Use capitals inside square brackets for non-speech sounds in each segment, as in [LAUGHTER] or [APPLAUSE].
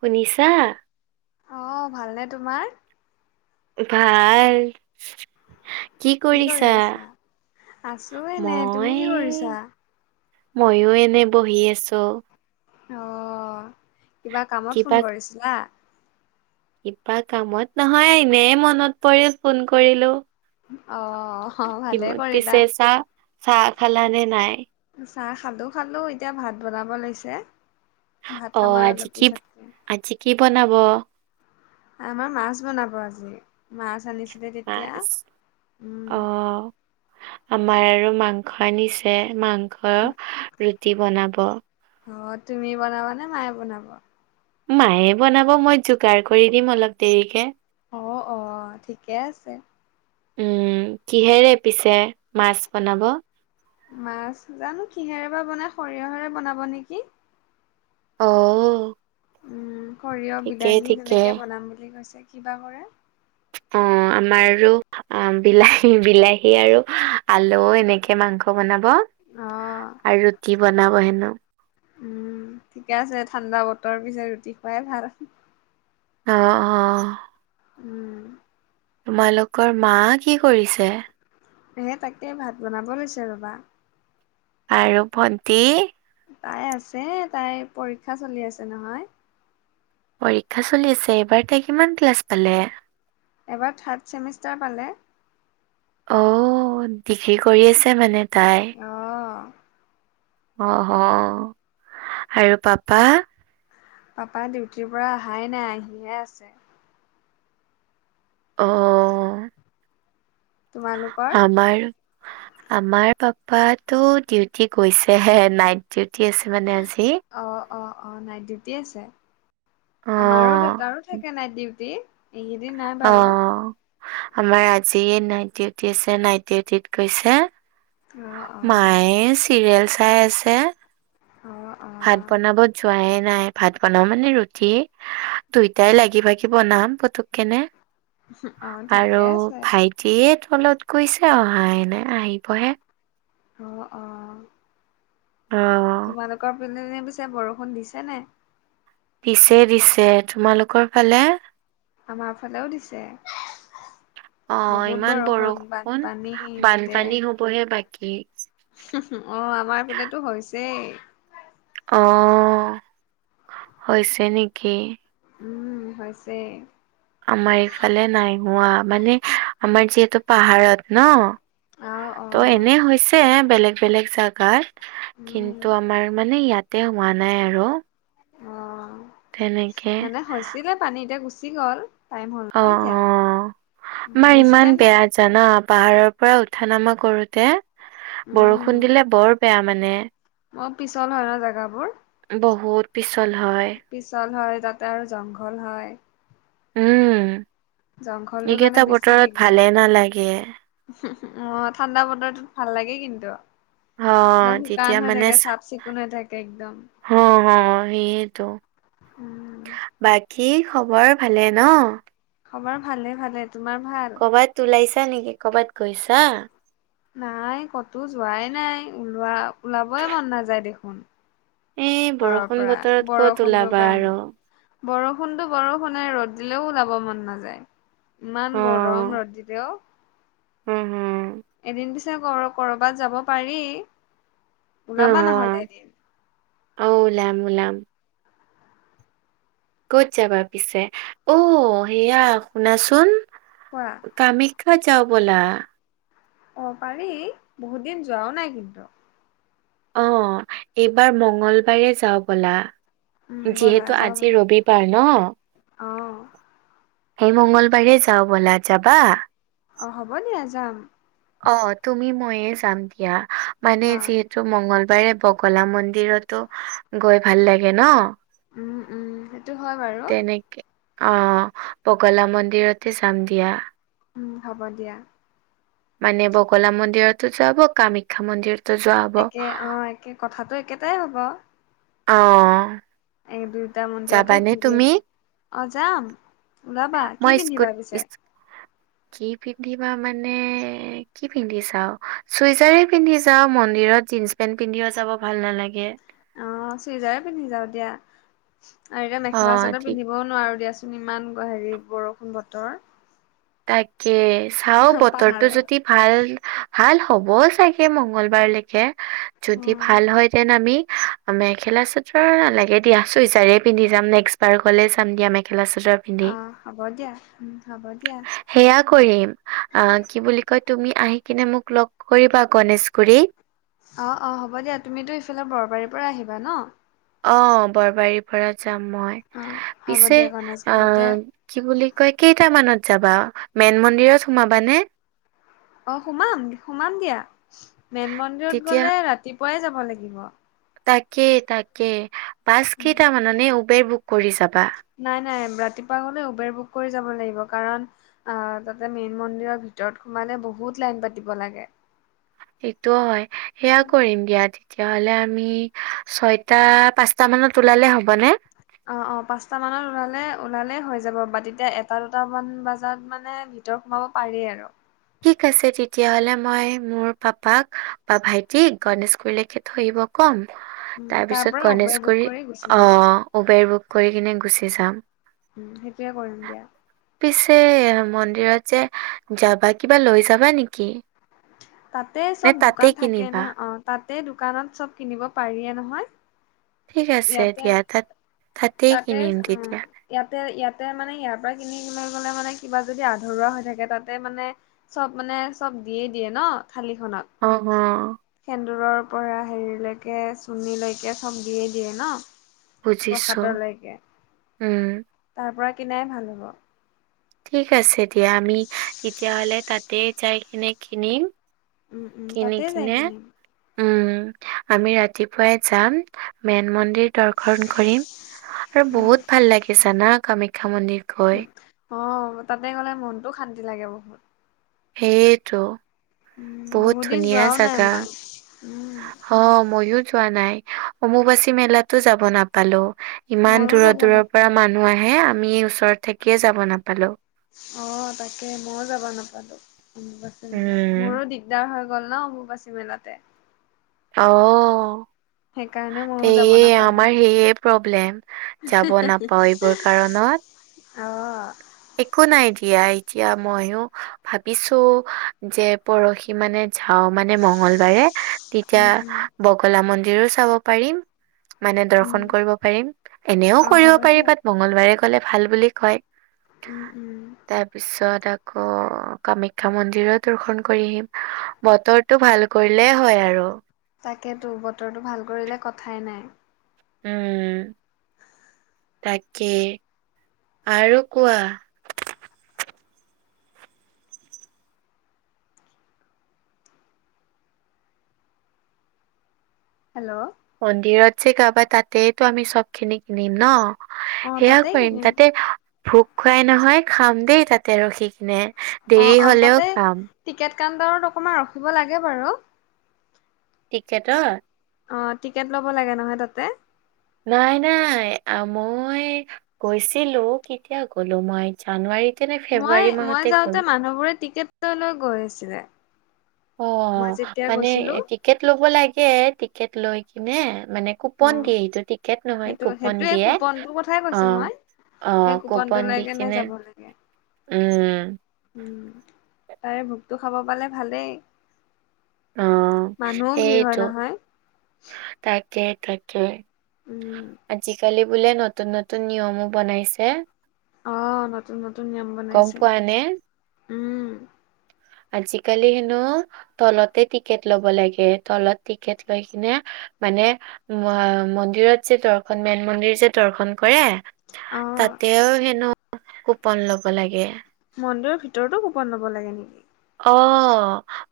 শুনিছা অ ভালনে তোমাৰ ভাল কি কৰি কৰিছা আছা? আছো এনে, তুমি মই কি কৰিছা? মইয়ো এনেই বহি আছো অ কিবা কামত কিবা ফোন কৰিছিলা কিবা কামত নহয় এনেই মনত পৰিল ফোন কৰিলো অ ভালে কিব- পিছে কৰিলা চাহ চাহ খালা নে নাই? চাহ খালোঁ খালোঁ এতিয়া ভাত বনাবো লৈছে ভাত অ খাম আৰু আজি অলপ কি পিছতকে। আজি কি বনাব আমাৰ মাছ বনাব আজি মাছ আনিছিলে তেতিয়া উম অহ আমাৰ আৰু মাংস আনিছে মাংস ৰুটি বনাব অ তুমি বনাবানে মায়ে বনাব মায়ে বনাব মই যোগাৰ কৰি দিম অলপ দেৰিকে অ অ ঠিকে আছে উম কিহেৰে পিছে মাছ বনাব মাছ জানো কিহেৰে বা বনাই সৰিয়হৰে বনাব নেকি অহ ও উম সৰিয়হ বিলাহী ঠিকেই তেনেকে বনাম বুলি কৈছে কিবা কৰে অ আমাৰ আৰু অ বিলাহী বিলাহী আৰু আলু এনেকে মাংস বনাব অ আৰু ৰুটি বনাব হেনো উম ঠিকে আছে ঠাণ্ডা বতৰ পিছে ৰুটি খুৱাই ভাল অ অ উম! তোমালোকৰ মা কি কৰিছে? হে তাকে ভাত বনাব লৈছে ৰ'বা আৰু ভণ্টি তাই আছে তাই পৰীক্ষা চলি আছে নহয়। পৰীক্ষা চলি আছে এইবাৰ তাই কিমান ক্লাছ পালে। এবাৰ থাৰ্ড চেমিষ্টাৰ পালে। অ ডিগ্ৰী কৰি আছে মানে তাই অঁ অহ আৰু পাপা পাপা ডিউটিৰ পৰা অহাই নাই আহিহে আছে অ তোমালোকৰ? আমাৰ আমাৰ পাপাতটো ডিউটি গৈছেহে নাইট ডিউটি আছে মানে আজি অ অ অ নাইট ডিউটি আছে আমাৰো অ', দেউতাৰো থাকে নাইট ডিউটি এইকেইদিন নাই অ বাৰু আমাৰ আজি নাইট ডিউটি আছে নাইট ডিউটিত গৈছে। অ', অ'। মায়ে চিৰিয়েল চাই আছে। অঁ ভাত বনাব যোৱাই নাই ভাত বনাও মানে ৰুটি দুইটাই লাগি ভাগি বনাম পতুকণেকেনে অ', ঠিকে আৰু আছে ভাইটি দিয়ে তলত গৈছে অহা নাই আহিবহে অ অ, অ, তোমালোকৰ পীনে পিছে বৰষুণ দিছে নে দিছে দিছে তোমালোকৰ ফালে? আমাৰ ফালেও দিছে। অ', বহুত ইমান বৰষুণ বানপানী গোটেই। পঢ়ীয়া পাকি অ আমাৰ ফালতো হৈছেই। অ হৈছে নেকি। উম, হৈছে আমাৰ ইফালে নাই হোৱা মানে আমাৰ যিহেতু পাহাৰত ন। অ অ, ত এনে হৈছে বেলেগ বেলেগ জাগাত উম কিন্তু আমাৰ মানে ইয়াত। তেতিয়া হোৱা নাই আৰু অ তেনেকে মানে হৈছিলে পানী এতিয়া গুচি গ'ল। টাইম হ'ল অ অ ন এতিয়া উম আমাৰ বেছি ইমান টাইম বেয়া নাথাকে জানা পাহাৰৰ পৰা উঠা নামা কৰোতে উম বৰষুণ দিলে বৰ বেয়া মানে মই পিছল হয় ন জেগাবোৰ বহুত পিছল হয়, পিছল হয় তাতে আৰু জংঘল হয়। উম জংঘলটোৰ কাৰণে এইকেইটা বেছি বতৰত দিগদাৰ ভালে নালাগে। অ ঠাণ্ডা বতৰত ভাল লাগে কিন্তু অ একদম শুকান তেতিয়া হৈ থাকে চাফ চিকুণ হৈ থাকে একদম অ হয় সেইয়েটো উম বাকী খবৰ ভালে ন? খবৰ ভালে ভালে। তোমাৰ ভাল? কবাত ওলাইছা নেকি কবাত গৈছা? নাই কতো যোৱাই নাই ওলোৱা ওলাবই মন নাযায় দেখোন। এই ঘৰৰ বৰষুণ পৰা বতৰত ক'ত বৰষুণটোৰ ওলাবা আৰু কাৰণে। বৰষুণতো বৰষুণে ৰ'দ দিলেও ওলাব মন নাযায়। ইমান অ গৰম ৰ'দ দিলেও। উ হু। এদিন পিছে কৰ ক'ৰবাত যাব পাৰি হুম ওলাবা নহ'লে হুম এদিন? অ ওলাম ওলাম। ক'ত যাবা পিছে, অ সেয়া শুনাচোন? কোৱা? কামাখ্যা যাওঁ ব'লা। অ পাৰি বহুত দিন যোৱাও নাই কিন্তু। অ এইবাৰ মঙ্গলবাৰে যাওঁ বলা। উম ব'লা যিহেতু যাওঁ আজি ব'লা। ৰবিবাৰ ন। অ সেই মংগলবাৰে যাও বলা, যাবা? অ হ'ব দিয়া যাম। অ তুমি ময়ে যাম দিয়া মানে অ যিহেত- থু মংগলবাৰে বগলা মন্দিৰতো গৈ ভাল লাগে ন। উম উম সেইটো হয় বাৰু তেনেকে অ বগলা মন্দিৰতে যাম দিয়া। উম হ'ব দিয়া। মানে বগলা মন্দিৰতো যাব কামাখ্যা মন্দিৰত একে অ একে কথাটো একেটাই হ'ব। অ। এই দুইটা মন্দিৰতে যাবানে ঘূৰি তুমি? আহিম। অ যাম ওলাবা, মই কি স্কুট পিন্ধিবা পিছে? ইচ- কি পিন্ধিবা মানে কি পিন্ধি চাও, চুইজাৰে পিন্ধি যাও মন্দিৰত জীন্চ পেন্ট পিন্ধিয় যাব ভাল নালাগে। অ চুইজাৰে পিন্ধি যাও দিয়া আৰু এতিয়া মেখেলা অ', চাদৰ ঠিক পিন্ধিব ক'ব নোৱাৰোঁ দিয়াচোন ইমান হেৰি বৰষুণ বতৰ। তাকে চাও বতৰটো পাহাৰৰ যদি ভাল ভাল হ'বও চাগে মংগলবাৰলৈকে। যদি উম ভাল হয় তেন আমি মেখেলা চাদৰ নালাগে দিয়া চুইজাৰে পিন্ধি যাম নেক্সট বাৰ গলে যাম দিয়া মেখেলা চাদৰ পিন্ধি অ হ'ব দিয়া, উ হ'ব দিয়া। সেয়া কৰিম, আ কি বুলি কয় তুমি আহি কিনে মোক লগ কৰিবা গণেশগুৰিত। অ অ হ'ব দিয়া তুমিতো ইফালে বৰবাৰীৰ পৰা আহিবা ন? অ বৰবাৰীৰ পৰা যাম মই, অ হ'ব পিছে দিয়া গণেশগুৰিতে আহ কি বুলি কয় কেইটামানত যাবা মেন মন্দিৰত সোমাবানে? অ সোমাম সোমাম দিয়া মেন মন্দিৰত তেতিয়া গলে ৰাতিপুৱাই যাব লাগিব। তাকে তাকে বাছ কেইটা মান নে উবেৰ বুক কৰি যাবা? নাই নাই ৰাতিপুৱা গ'লে উবেৰ বুক কৰি যাব লাগিব কাৰণ আহ তাতে মেইন মন্দিৰৰ ভিতৰত সোমালে বহুত লাইন পাতিব লাগে। সেটোও হয়, সেয়া কৰিম দিয়া তেতিয়াহ'লে আমি ছয়টা, পাঁচটা মানত ওলালে হ'বনে? অ অ, পাঁচটা মানত ওলালে ওলালে হৈ যাব, বাট তেতিয়া এটা দুটামান বজাত মানে ভিতৰ সোমাব পাৰি আৰু। ঠিক আছে তেতিয়াহলে, মই মোৰ পাপাক বা ভাইটিক গণেশগুৰিলৈকে থৈ আহিব কম, উম তাৰ তাৰপিছত পৰা উবেৰ বুক কৰি গুচি গনেশগুৰিত অ যাম উবেৰ বুক কৰি কিনে গুচি যাম। উম। সেইটোয়ে কৰিম দিয়া। পিছে মন্দিৰত যে যাবা কিবা লৈ যাবা নেকি? তাতে নে চব দোকান তাতেই থাকে ন? কিনিবা অ তাতে দোকানত চব কিনিব পাৰিয়ে নহয়? ঠিক আছে ইয়াতে দিয়া, তাত তাতেই তাতে কিনিম উম তেতিয়া। ইয়াতে ইয়াতে মানে ইয়াৰ পৰা কিনি লৈ গলে, মানে কিবা যদি আধৰুৱা হৈ থাকে তাতে মানে চব মানে চব দিয়ে দিয়ে ন থালিখনত অহ সেন্দুৰৰ পৰা হেৰিলৈকে চুমীলৈকে চব দিয়ে ন? বুজিছোঁ, প্ৰসাদলৈকে, উম, তাৰ পৰা কিনাই ভাল হ'ব। ঠিক আছে দিয়া আমি তেতিয়াহ'লে তাতে যাই কিনে কিনিম। উম উম কিনি তাতে যাই কিনে কিনিম উম, আমি ৰাতিপুৱাই যাম মেন মন্দিৰ দৰ্শন কৰিম, আৰু উম বহুত ভাল লাগি জানা কামাখ্যা মন্দিৰ? গৈ, অ তাতে গ'লে মনটোও শান্তি লাগে বহুত। সেইটো, উম বহুত দিন ধুনীয়া যোৱাও নাই জাগা। মই উম অ মইও যোৱা নাই, অমুবাচী মেলাতো যাব নাপালো। ইমান ময়ো দূৰৰ যাব দূৰৰ পৰা নাপালো মানুহ আহে আমি এই ওচৰত থাকিয়ে যাব নাপালো। অ, তাকে মইও যাব নাপালো, উম, মোৰো দি দিগদাৰ হৈ গ'ল অম্বুবাচী মেলাতে। অ, সেইকাৰণে ময়ো যাব সেয়ে নাপালোঁ। আমাৰ সেয়ে প্ৰব্লেম। যাব নাপাও এইবোৰ কাৰনত। অ একো নাই দিয়া, এতিয়া মইও ভাবিছো যে পৰহি মানে যাওঁ মানে মঙগলবাৰে তেতিয়া, উম, উম, বগলা মন্দিৰো চাব পাৰিম মানে দৰ্শন উম, কৰিব পাৰিম, এনেও অ', কৰিব হ'ব পাৰি দিয়া। বাত মংগলবাৰে গ'লে ভাল বুলি কয়। উম উম তাৰ পিছত আকৌ কামাখ্যা মন্দিৰো দৰ্শন কৰি আহিম। বতৰটো ভাল কৰিলে হয় আৰু। তাকেতো, বতৰটো ভাল কৰিলে কথাই নাই। উম তাকে, আৰু কোৱা? হেল্লো' মন্দিৰত যে পাবা তাতেতো আমি চব খিনি কিনিম ন? অ', সেয়া তাতেই কৰিম কিনিম তাতে ভোক খুৱাই নহয় খাম দেই তাতে ৰখি কিনে। অ দেৰি অ, হলেও তাতে খাম টিকেট কাউণ্টাৰত অকমান ৰখিব লাগে বাৰু। ঠিকেটত? অ টিকেট ল'ব লাগে নহয় তাতে? নাই নাই, মই গৈছিলো কেতিয়া গলো মই জানুৱাৰীতে নে মই ফেব্ৰুৱাৰী মই মাহতে যাওঁতে গ'লো মানুহবোৰে টিকেটলৈ গৈ আছিলে। অ মই যেতিয়া মানে গৈছিলো। টিকেট ল'ব লাগে, টিকেট লৈ কিনে মানে কুপন অ'। দিয়ে সেইটো টিকেট নহয় সেইটো কুপন সেইটোৱে দিয়ে কুপনটোৰ কথাই অ। কৈছো মই অ সেই কুপনটো কপন লৈ দি কেনে কিনে যাব লাগে। উম। উম তাৰে ভোকতটো খাব পালে ভালেই। অ মানুহও ভিৰ হয় সেইটো নহয়। তাকে তাকে। উম আজিকালি বোলে নতুন নতুন নিয়মো বনাইছে। আহ নতুন নতুন নিয়ম গম বনাইছে পোৱা নে উম। আজিকালি হেনো, তলতে টিকেট ল'ব লাগে। তলত টিকেট লৈ কিনে মানে ম-মন্দিৰত যে দৰ্শন মেইন মন্দিৰ যে দৰ্শন কৰে, অ তাতেও হেনো কুপন লব লাগে। মন্দিৰৰ ভিতৰতো কোপন লব লাগে নেকি? অ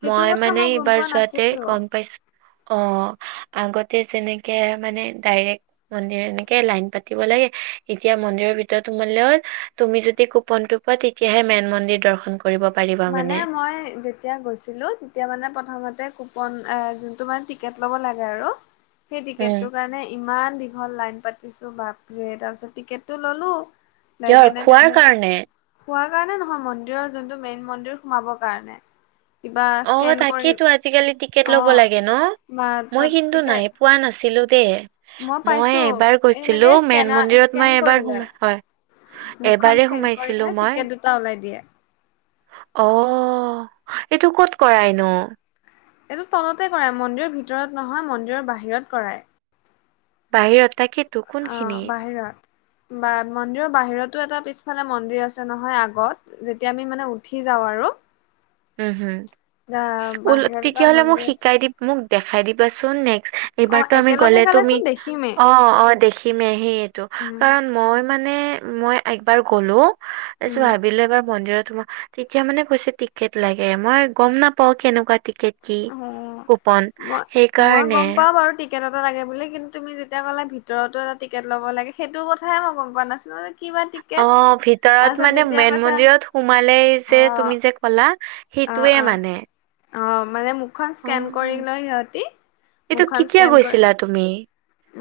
সেইটো মই কথা মানে গম ইবাৰ পোৱা যোৱাতে নাছিলো। গম পাইছো, অ। আগতে যেনেকে মানে ডাইৰেক মন্দিৰ এনেকে লাইন পাতিব লাগে, এতিয়া মন্দিৰৰ ভিতৰত সোমালৈ তুমি যদি কুপনটো পোৱা তেতিয়াহে মেন মন্দিৰ দৰ্শন কৰ কৰিব পাৰি মানে মই যেত যেতিয়া গৈছিলো, তেতিয়া মানে প্ৰথমতে কুপন এ যোনটো মানে টিকেট ল'ব লাগে আৰু সেই উম, টিকেটটোৰ কাৰণে ইমান দীঘল লাইন পাতিছো বাপৰে, তাৰপিছত টিকেটটো ললো [UNINTELLIGIBLE] কিহৰ কাৰণে? খোৱাৰ কাৰণে নহয়, মন্দিৰৰ যোনটো মেইন মন্দিৰ সোমাবৰ কাৰণে। কিবা অ স্কেন কৰি তাকেইতো আজিকালি টিকেট ল'ব অ' লাগে ন। মা মই তাত কিন্তু নাই টিকেট পোৱা নাছিলো দেই। মই এইবাৰ গৈছিলো, এনেকে মেন স্কেনাৰ মন্দিৰত মই স্কেন এইবাৰ কৰি সোমা, লয়। হয়। মুখখন এবাৰে স্কেন কৰি সোমাইছিলো কিনে মই। টিকেট দুটা ওলাই দিয়ে। অ সেইটো ক'ত কৰায় নো? এইটো তলতে কৰায়, মন্দিৰৰ ভিতৰত নহয় মন্দিৰৰ বাহিৰত কৰায়। বাহিৰত, তাকেতো অ' কোনখিনিত? বাহিৰত। বা মন্দিৰৰ বাহিৰতো এটা পিছফালে মন্দিৰ আছে নহয় আগত। যেতিয়া আমি মানে উঠি যাওঁ আৰু। উম হম দা বাহিৰত এটা উল-তেতিয়াহলে মোক মন্দিৰ আছে। শিকাই দি মোক দেখাই দিবাচোন নেক অ' এইবাৰতো আমি একেলগে গলে তুমি গালেচোন দেখিমেই অ অ দেখি। খিমে সেইয়েটো, উম, কাৰণ মই মানে মই একবাৰ গ'লো, তাৰ পিছত উম। ভাবিলো এবাৰ মন্দিৰত সোমা, তেতিয়া মানে কৈছে টি টিকেট লাগে, মই গম নাপাও কেনেকুৱা টিকেট কি অ', কুপন, মই মই সেইকাৰণে গম পাওঁ বাৰু টিকেট এটা লাগে বুলি। কিন্তু তুমি যেতিয়া ক'লা ভিতৰতো এটা টিকেট ল'ব লাগে, সেইটো কথাহে মই গম পোৱা নাছিলোঁ যে কিবা টি অ ভিতৰত মানে মেইন মন্দিৰত সোমালেই যে অ', তুমি যে কলা অ সেইটোৱে অ মানে অ মানে মুখখন অ স্কেন কৰি লয় সিহঁতি এইটো মুখখন কেতিয়া স্কেন কৰে গৈছিলা তুমি?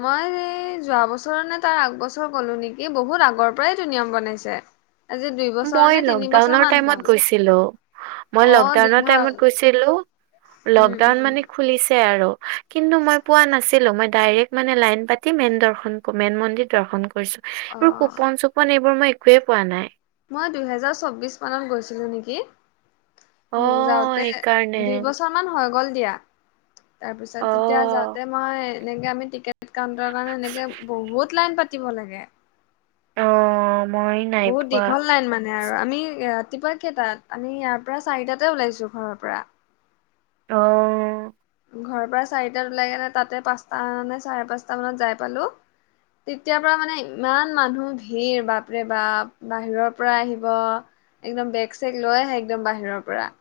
মই এই যোৱা বছৰ নে তাৰ আগবছৰ গলো নেকি, বহুত আগৰ পৰাই এইটো নিয়ম বনাইছে। আজি দুই বছৰ মই নে তিনি বছৰ লকডাউনৰ মান হ'ল। [UNINTELLIGIBLE] মই অ', লকডাউন দিন হ'ল টাইমত গৈছিলোঁ, উম, লকডাউন উম, মানে খুলিছে আৰু, কিন্তু মই পোৱা নাছি ছিলো, মই ডাইৰেক্ট মানে লাইন পাতি মেইন দৰ্শন মেইন মন্দিৰ দৰ্শন কৰিছো। এইবোৰ অ', কুপন-চুপ পন, এইবোৰ মই একোৱে পোৱা নাই। মই দুহেজাৰ চৌবিশ মানত গৈছিলোঁ নেকি? মোৰ অ' যাওঁতে সেইকাৰণে দুই বছৰ মান হৈ গ'ল দিয়া, তাৰ পিছত তেতিয়া অ' যাওঁতে মই এনেকে আমি টিকেট কাউণ্টাৰ কাৰণে এনেকে বহুত লাইন পাতিব লাগে। অ'। মই নাই বহুত পোৱা দীঘল লাইন মান নে আৰু আমি ৰাতিপুৱা কেইটাত আমি ইয়াৰ পৰা চাৰিটাতে ওলাইছোঁ ঘৰৰ পৰা। অ'। ঘৰৰ পৰা চাৰিটাত ওলাই কেনে তাতে পাঁচটা নে চাৰে পাঁচটা মানত যাই পালোঁ। তেতিয়াৰ পৰা মানে ইমান মানুহৰ ভিৰ, বাপৰে বাপ! বাহিৰৰ পৰা আহিব। একদম বেগ-চেগ লৈ আহে, একদম বাহিৰৰ পৰা।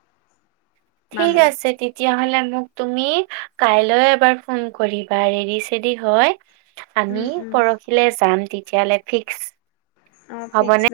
ঠিক মানুহ আছে তেত তেতিয়াহ'লে মোক তুমি কাইলৈ এবাৰ ফোন কৰিবা, ৰেডি-চেডি হৈ। আমি উম উম পৰহিলে যাম, তেতিয়াহ'লে ফিক্স। অ ফিক্স হ'বনে?